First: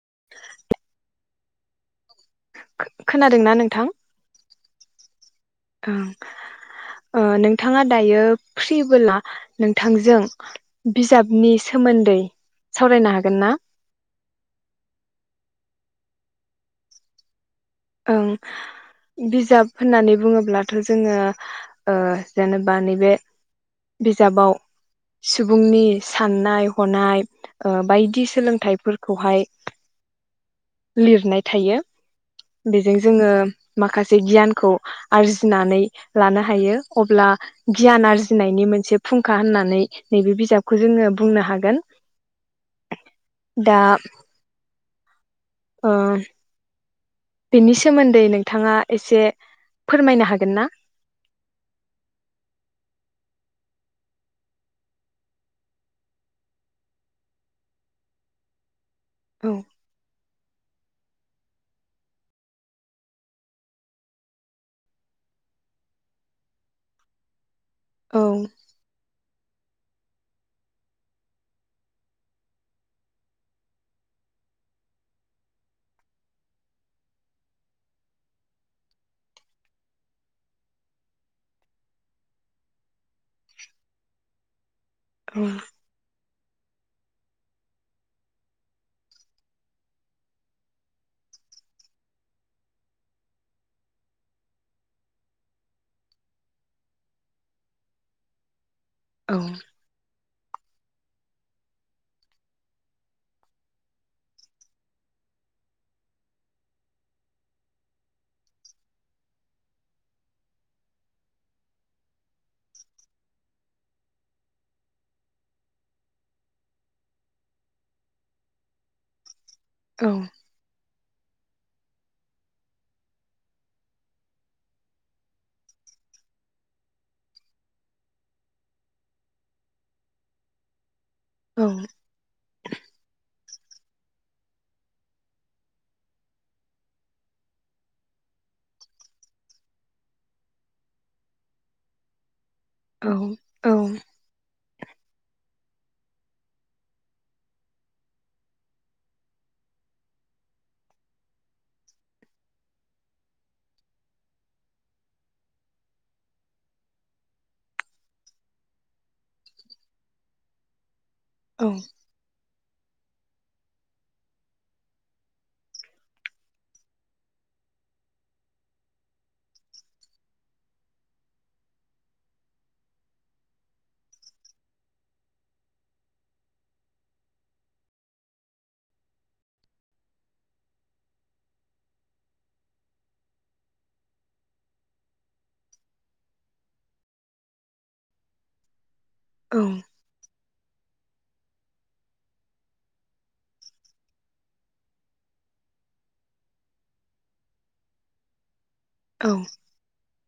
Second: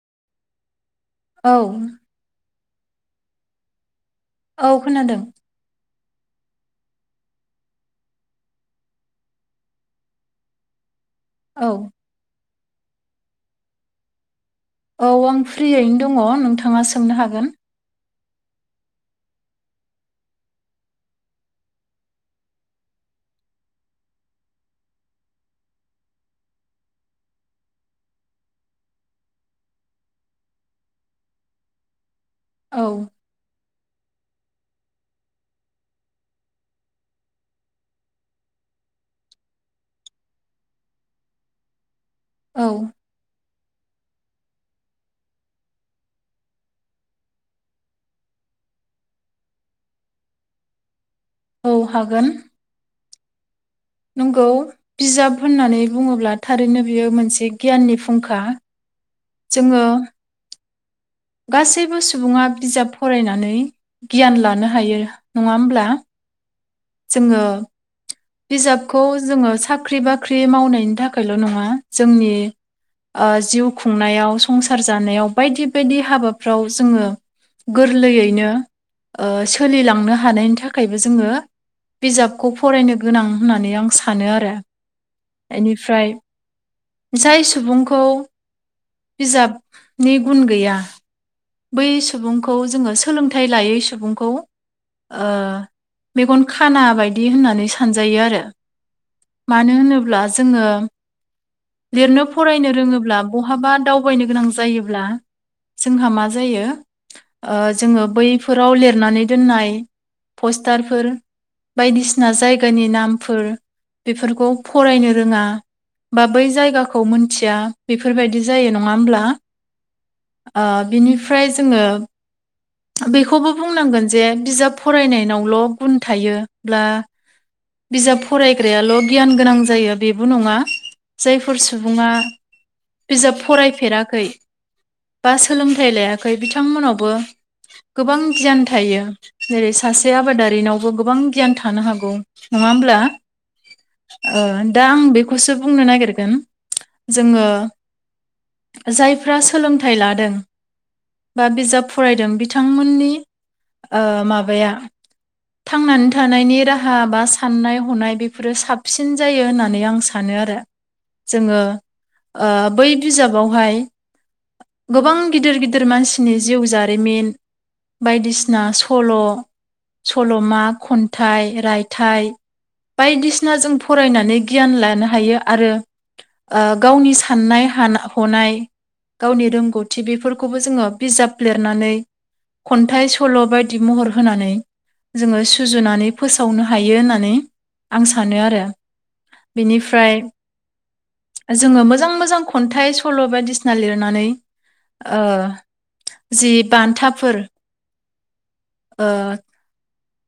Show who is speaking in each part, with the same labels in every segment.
Speaker 1: [inaudible]
Speaker 2: औ
Speaker 1: खोनादोंना नोंथां
Speaker 2: औ खोनादों
Speaker 1: ओं ओ नोंथाङा दायो फ्रिबोला नोंथांजों बिजाबनि
Speaker 2: औ
Speaker 1: सोमोन्दै सावरायनो हागोन ना
Speaker 2: औ आं फ्रियैनो दङ नोंथाङा सोंनो हागोन
Speaker 1: ओं बिजाब होननानै बुङोब्लाथ' जोङो ओ जेनेबा नैबे बिजाबाव सुबुंनि साननाय हनाय बायदि ओ सोलोंथाइफोरखौहाय लिरनाय थायो
Speaker 2: औ
Speaker 1: बेजों जोङो माखासे गियानखौ आरजिनानै लानो हायो अब्ला गियान आरजिनायनि मोनसे फुंखा होननानै नैबे बिजाबखौ जोङो बुंनो हागोन।
Speaker 2: औ
Speaker 1: दा ओ बेनि सोमोन्दै नोंथाङा एसे फोरमायनो हागोनना
Speaker 2: औ हागोन नंगौ बिजाब होननानै बुङोब्ला थारैनो बियो मोनसे गियाननि फुंखा
Speaker 1: औ
Speaker 2: जोङो गासैबो सुबुङा बिजाब फरायनानै गियान लानो हायो नङा होमब्ला जोङो
Speaker 1: औ
Speaker 2: बिजाबखौ जोङो साख्रि बाख्रि मावनायनि थाखायल' नङा जोंनि ओ जिउ खुंनायाव संसार जानायाव बायदि बायदि हाबाफ्राव जोङो गोरलैयैनो सोलिलांनो हानायनि थाखायबो जोङो बिजाबखौ फरायनो गोनां होननानै आं सानोआरो
Speaker 1: औ
Speaker 2: बेनिफ्राय जाय सुबुंखौ बिजाबनि गुन गैया बै सुबुंखौ जोङो सोलोंथाइ लायै सुबुंखौ ओ मेगन खाना बायदि होननानै सानजायो आरो
Speaker 1: औ
Speaker 2: मानो होनोब्ला जोङो लिरनो फरायनो रोङोब्ला बहाबा दावबायनो गोनां जायोब्ला जोंहा मा ज जायो जोङो बैफोराव लिरनानै दोननाय पस्टारफोर बायदिसिना जायगानि नामफोर बेफोरखौ फरायनो रोङा बा बै जायगाखौ मोनथिया बेफोरबायदि जायो नङा होमब्ला
Speaker 1: औ
Speaker 2: आ बिनि मफ्राय जोङो बेखौबो बुंनांगोन जे बिजाब फरायनायनावल' गुन थायोब्लाब्ला बिजाब फरायग्रायाल' गियान गोनां जायो बेबो नङा जायफोर
Speaker 1: औ
Speaker 2: सुबुङा बिजाब फरायफेराखै बा सोलोंथाइ लाया थाखै बिथांमोनावबो गोबां गियान थायो जेरै सासे आबादारिनावबो गोबां गियान थानो हागौ नङा होमब्ला
Speaker 1: औ औ
Speaker 2: ओ दा आं बेखौसो बुंनो नागिरगोन जोङो जायफ्रा सोलोंथाइ लादों। बा बिजाब फरायदों बिथांमोननि ओ माबाया थांनानै थानायनि राहा बा साननाय हनाय बेफोरो साबसिन जायो होननानै आं सानो आरो जोङो ओ। बै बिजाबावहाय गोबां गिदिर गिदिर मानसिनि जिउ जारिमिन बायदिसिना सल' सल'मा खन्थाइ रायथाइ बायदिसिना जों फरायनानै गियान लानो हायो आरो ओ गावनि साननाय हनाय गावनि रोंगौथि। थि बेफोरखौबो जोङो बिजाब लिरनानै खन्थाइ सल' बायदि महर होनानै जोङो सुजुनानै फोसावनो हायो होननानै आं सानो आरो। बिनिफ्राय जोङो मोजां मोजां खन्थाइ सल' बायदिसिना लिरनानै ओ जि बान्थाफोर ओ
Speaker 1: औ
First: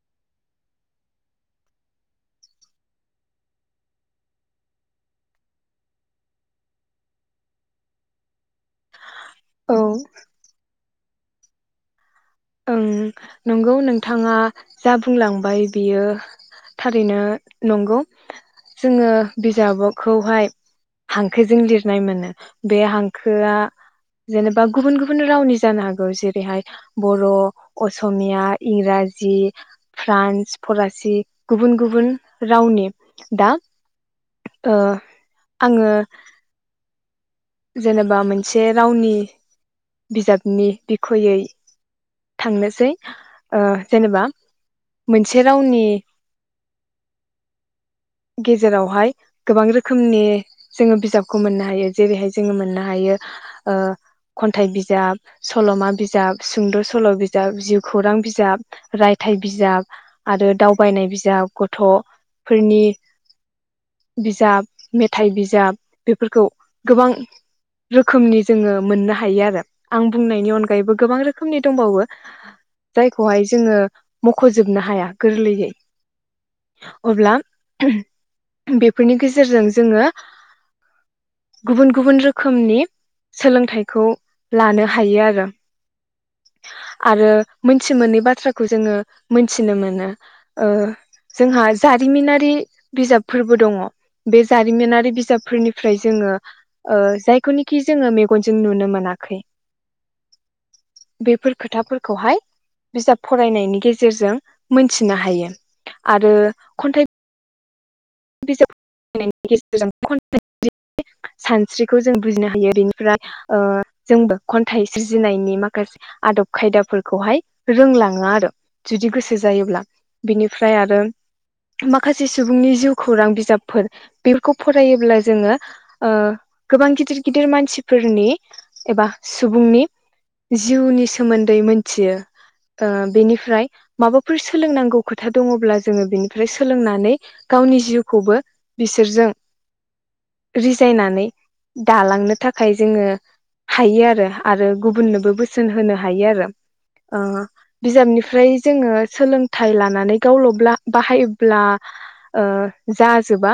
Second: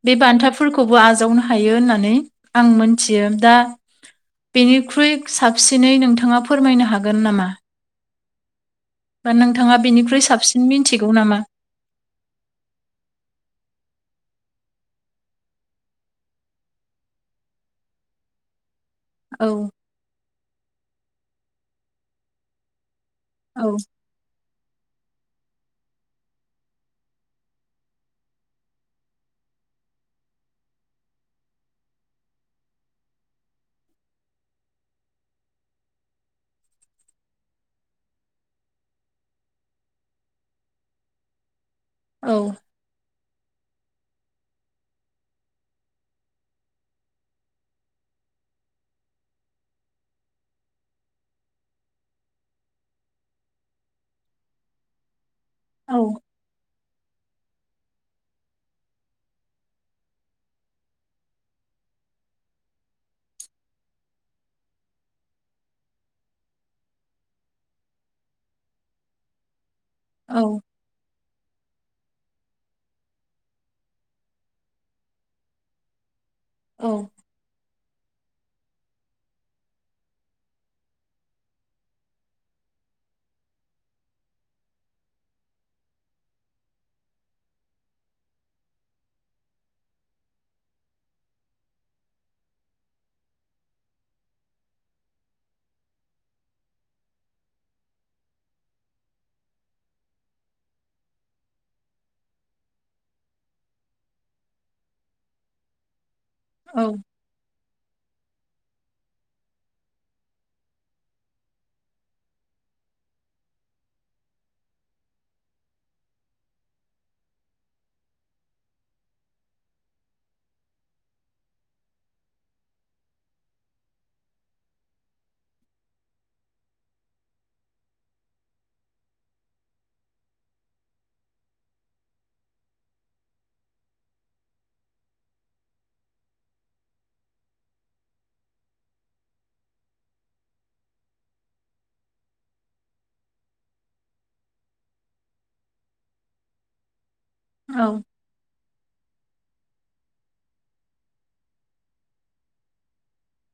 Speaker 2: बे बान्थाफोरखौबो आजावनो हायो होननानै आं मोनथियो दा बेनिख्रुइ साबसिनै नोंथाङा फोरमायनो हागोन नामा। बा नोंथाङा
Speaker 1: औ
Speaker 2: बेनिख्रुइ साबसिन मिथिगौ नगौ नामा
Speaker 1: ओं नंगौ नोंथाङा जा बुंलांबाय बियो थारैनो नंगौ जोङो
Speaker 2: औ
Speaker 1: बिजाबखौहाय हांखोजों लिरनाय मोनो बे हांखो हांखोआ
Speaker 2: औ
Speaker 1: जेनेबा बा गुबुन गुबुन रावनि जानो हागौ जेरैहाय बर' असमिया इंराजि फ्रान्स फरासि गुबुन गुबुन रावनि दा आङो जेनेबा मोनसे रावनि बिजाबनि बिखयै
Speaker 2: औ
Speaker 1: थांनोसै जेनेबा मोनसे रावनि गेजेरावहाय गोबां रोखोमनि जोङो बिजाबखौ मोननो हायो जेरैहाय जोङो मोननो हायो खन्थाइ बिजाब सल'मा
Speaker 2: औ
Speaker 1: बिजाब सुंद' सल' बिजाब जिउ खौरां बिजाब रायथाइ बिजाब आरो दावबायनाय बिजाब गथ'फोरनि बिजाब मेथाइ बिजाब बेफोरखौ गोबां रोखोमनि जोङो मोननो हायो आरो आं बुंनायनि
Speaker 2: औ
Speaker 1: अनगायैबो गोबां रोखोमनि दंबावो जायखौहाय जोङो मख'जोबनो हाया गोरलैयै
Speaker 2: औ
Speaker 1: अब्ला बेफोरनि गेजेरजों जोङो गुबुन गुबुन रोखोमनि सोलोंथाइखौ लानो हायो आरो आरो मोनथि मोनै बाथ्राखौ जोङो मोनथिनो मोनो ओ जोंहा जारिमिनारि बिजाबफोरबो दङ बे जारिमिनारि बिजाबफोरनिफ्राय जोङो ओ जायखौनिखि जोङो मेगनजों नुनो मोनाखै बेफोर खोथाफोरखौहाय बिजाब फरायनायनि गेजेरजों मोनथिनो हायो आरो
Speaker 2: औ
Speaker 1: खन्थाइ बिजाब फनायनि गेजेरजों खन्थाइ सानस्रिखौ जों बुजिनो हायो बेनिफ्राय ओ जोंबो खन्थाइ सोरजिनायनि माखासे आदब खायदाफोरखौहाय रोंलाङो आरो जुदि गोसो जायोब्ला बिनिफ्राय आरो माखासे सुबुंनि जिउ खौरां बिजाबफोर बेफोरखौ फरायोब्ला जोङो ओ गोबां गिदिर गिदिर मानसिफोरनि एबा सुबुंनि जिउनि सोमोन्दै मोनथियो ओ बेनिफ्राय माबाफोर सोलोंनांगौ खोथा दङब्ला जोङो बेनिफ्राय सोलोंनानै गावनि जिउखौबो बिसोरजों रिजायनानै दालांनो थाखाय जोङो हायो आरो आरो गुबुननोबो बोसोन होनो हायो आरो ओ बिजाबनिफ्राय जोङो सोलोंथाइ लानानै गावलब्ला बाहायोब्ला ओ जाजोबा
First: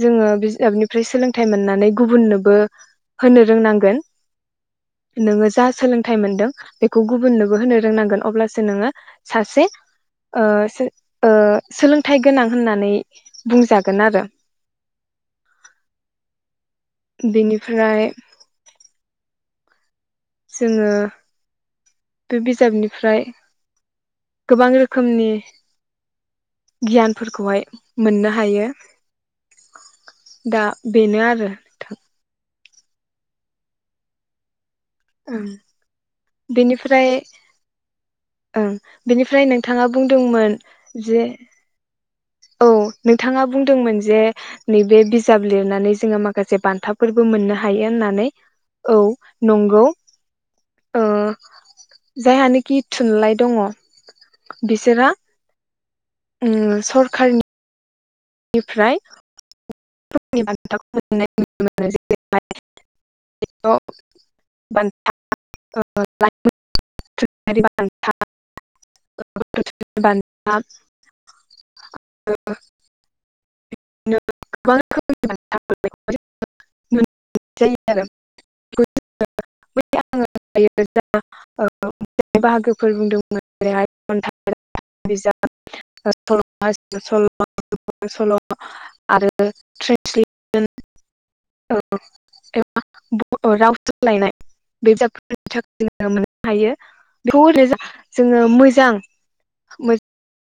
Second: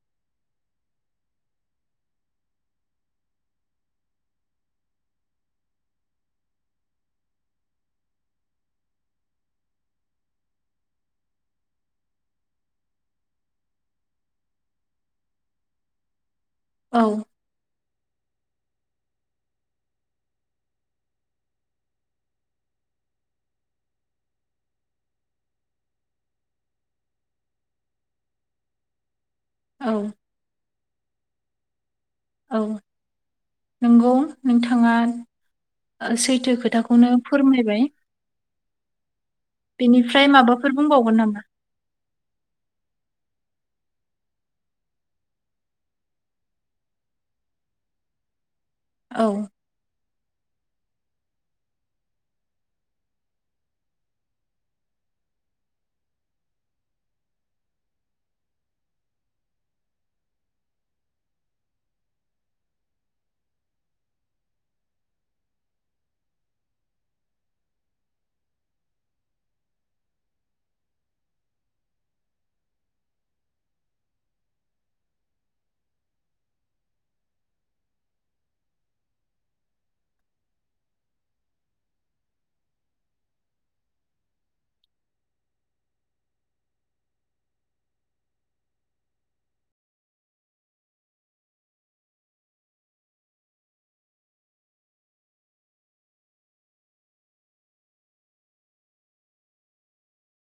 Speaker 1: जोङो बिजाबनिफ्राय सोलोंथाइ मोननानै गुबुननोबो होनो रोंनांगोन। नोङो जा सोलोंथाइ मोनदों बेखौ गुबुननोबो होनो रोंनांगोन अब्लासो नोङो सासे ओ सो ओ सोलोंथाइ गोनां होननानै बुंजागोन आरो
Speaker 2: औ
Speaker 1: बेनिफ्राय जोङो बे बिजाबनिफ्राय गोबां रोखोमनि गियानफोरखौहाय मोननो हायो। दा बेनो आरो नोंथां।
Speaker 2: औ नंगौ नोंथां।
Speaker 1: ओं बेनिफ्राय
Speaker 2: खोथाखौनो फोरमायबाय
Speaker 1: ओं बेनिफ्राय नोंथाङा
Speaker 2: बेनिफ्राय
Speaker 1: बुंदोंमोन
Speaker 2: माबाफोर बुंबावगोन
Speaker 1: जे
Speaker 2: नामा
Speaker 1: औ नोंथाङा बुंदोंमोन जे नैबे बिजाब लिरनानै जोङो माखासे बान्थाफोरबो मोननो हायो होननानै। औ नंगौ। ओ जायहानाखि थुनलाइ दङ बिसोरा ओं सरखारनि निफ्राय [unintelligible] [unintelligible] बिदिनो गोबां रोखोमनि बान्था मोननायखौ जों नुनो मोननाय जायो आरो [unintelligible] बाहागोफोर बुंदोंमोन जेरैहाय खन्थाइ, रायथाइ, बिजाब, सल' सल'मा [unintelligible] बर'रावाव सोलाय [unintelligible] जोङो मोजां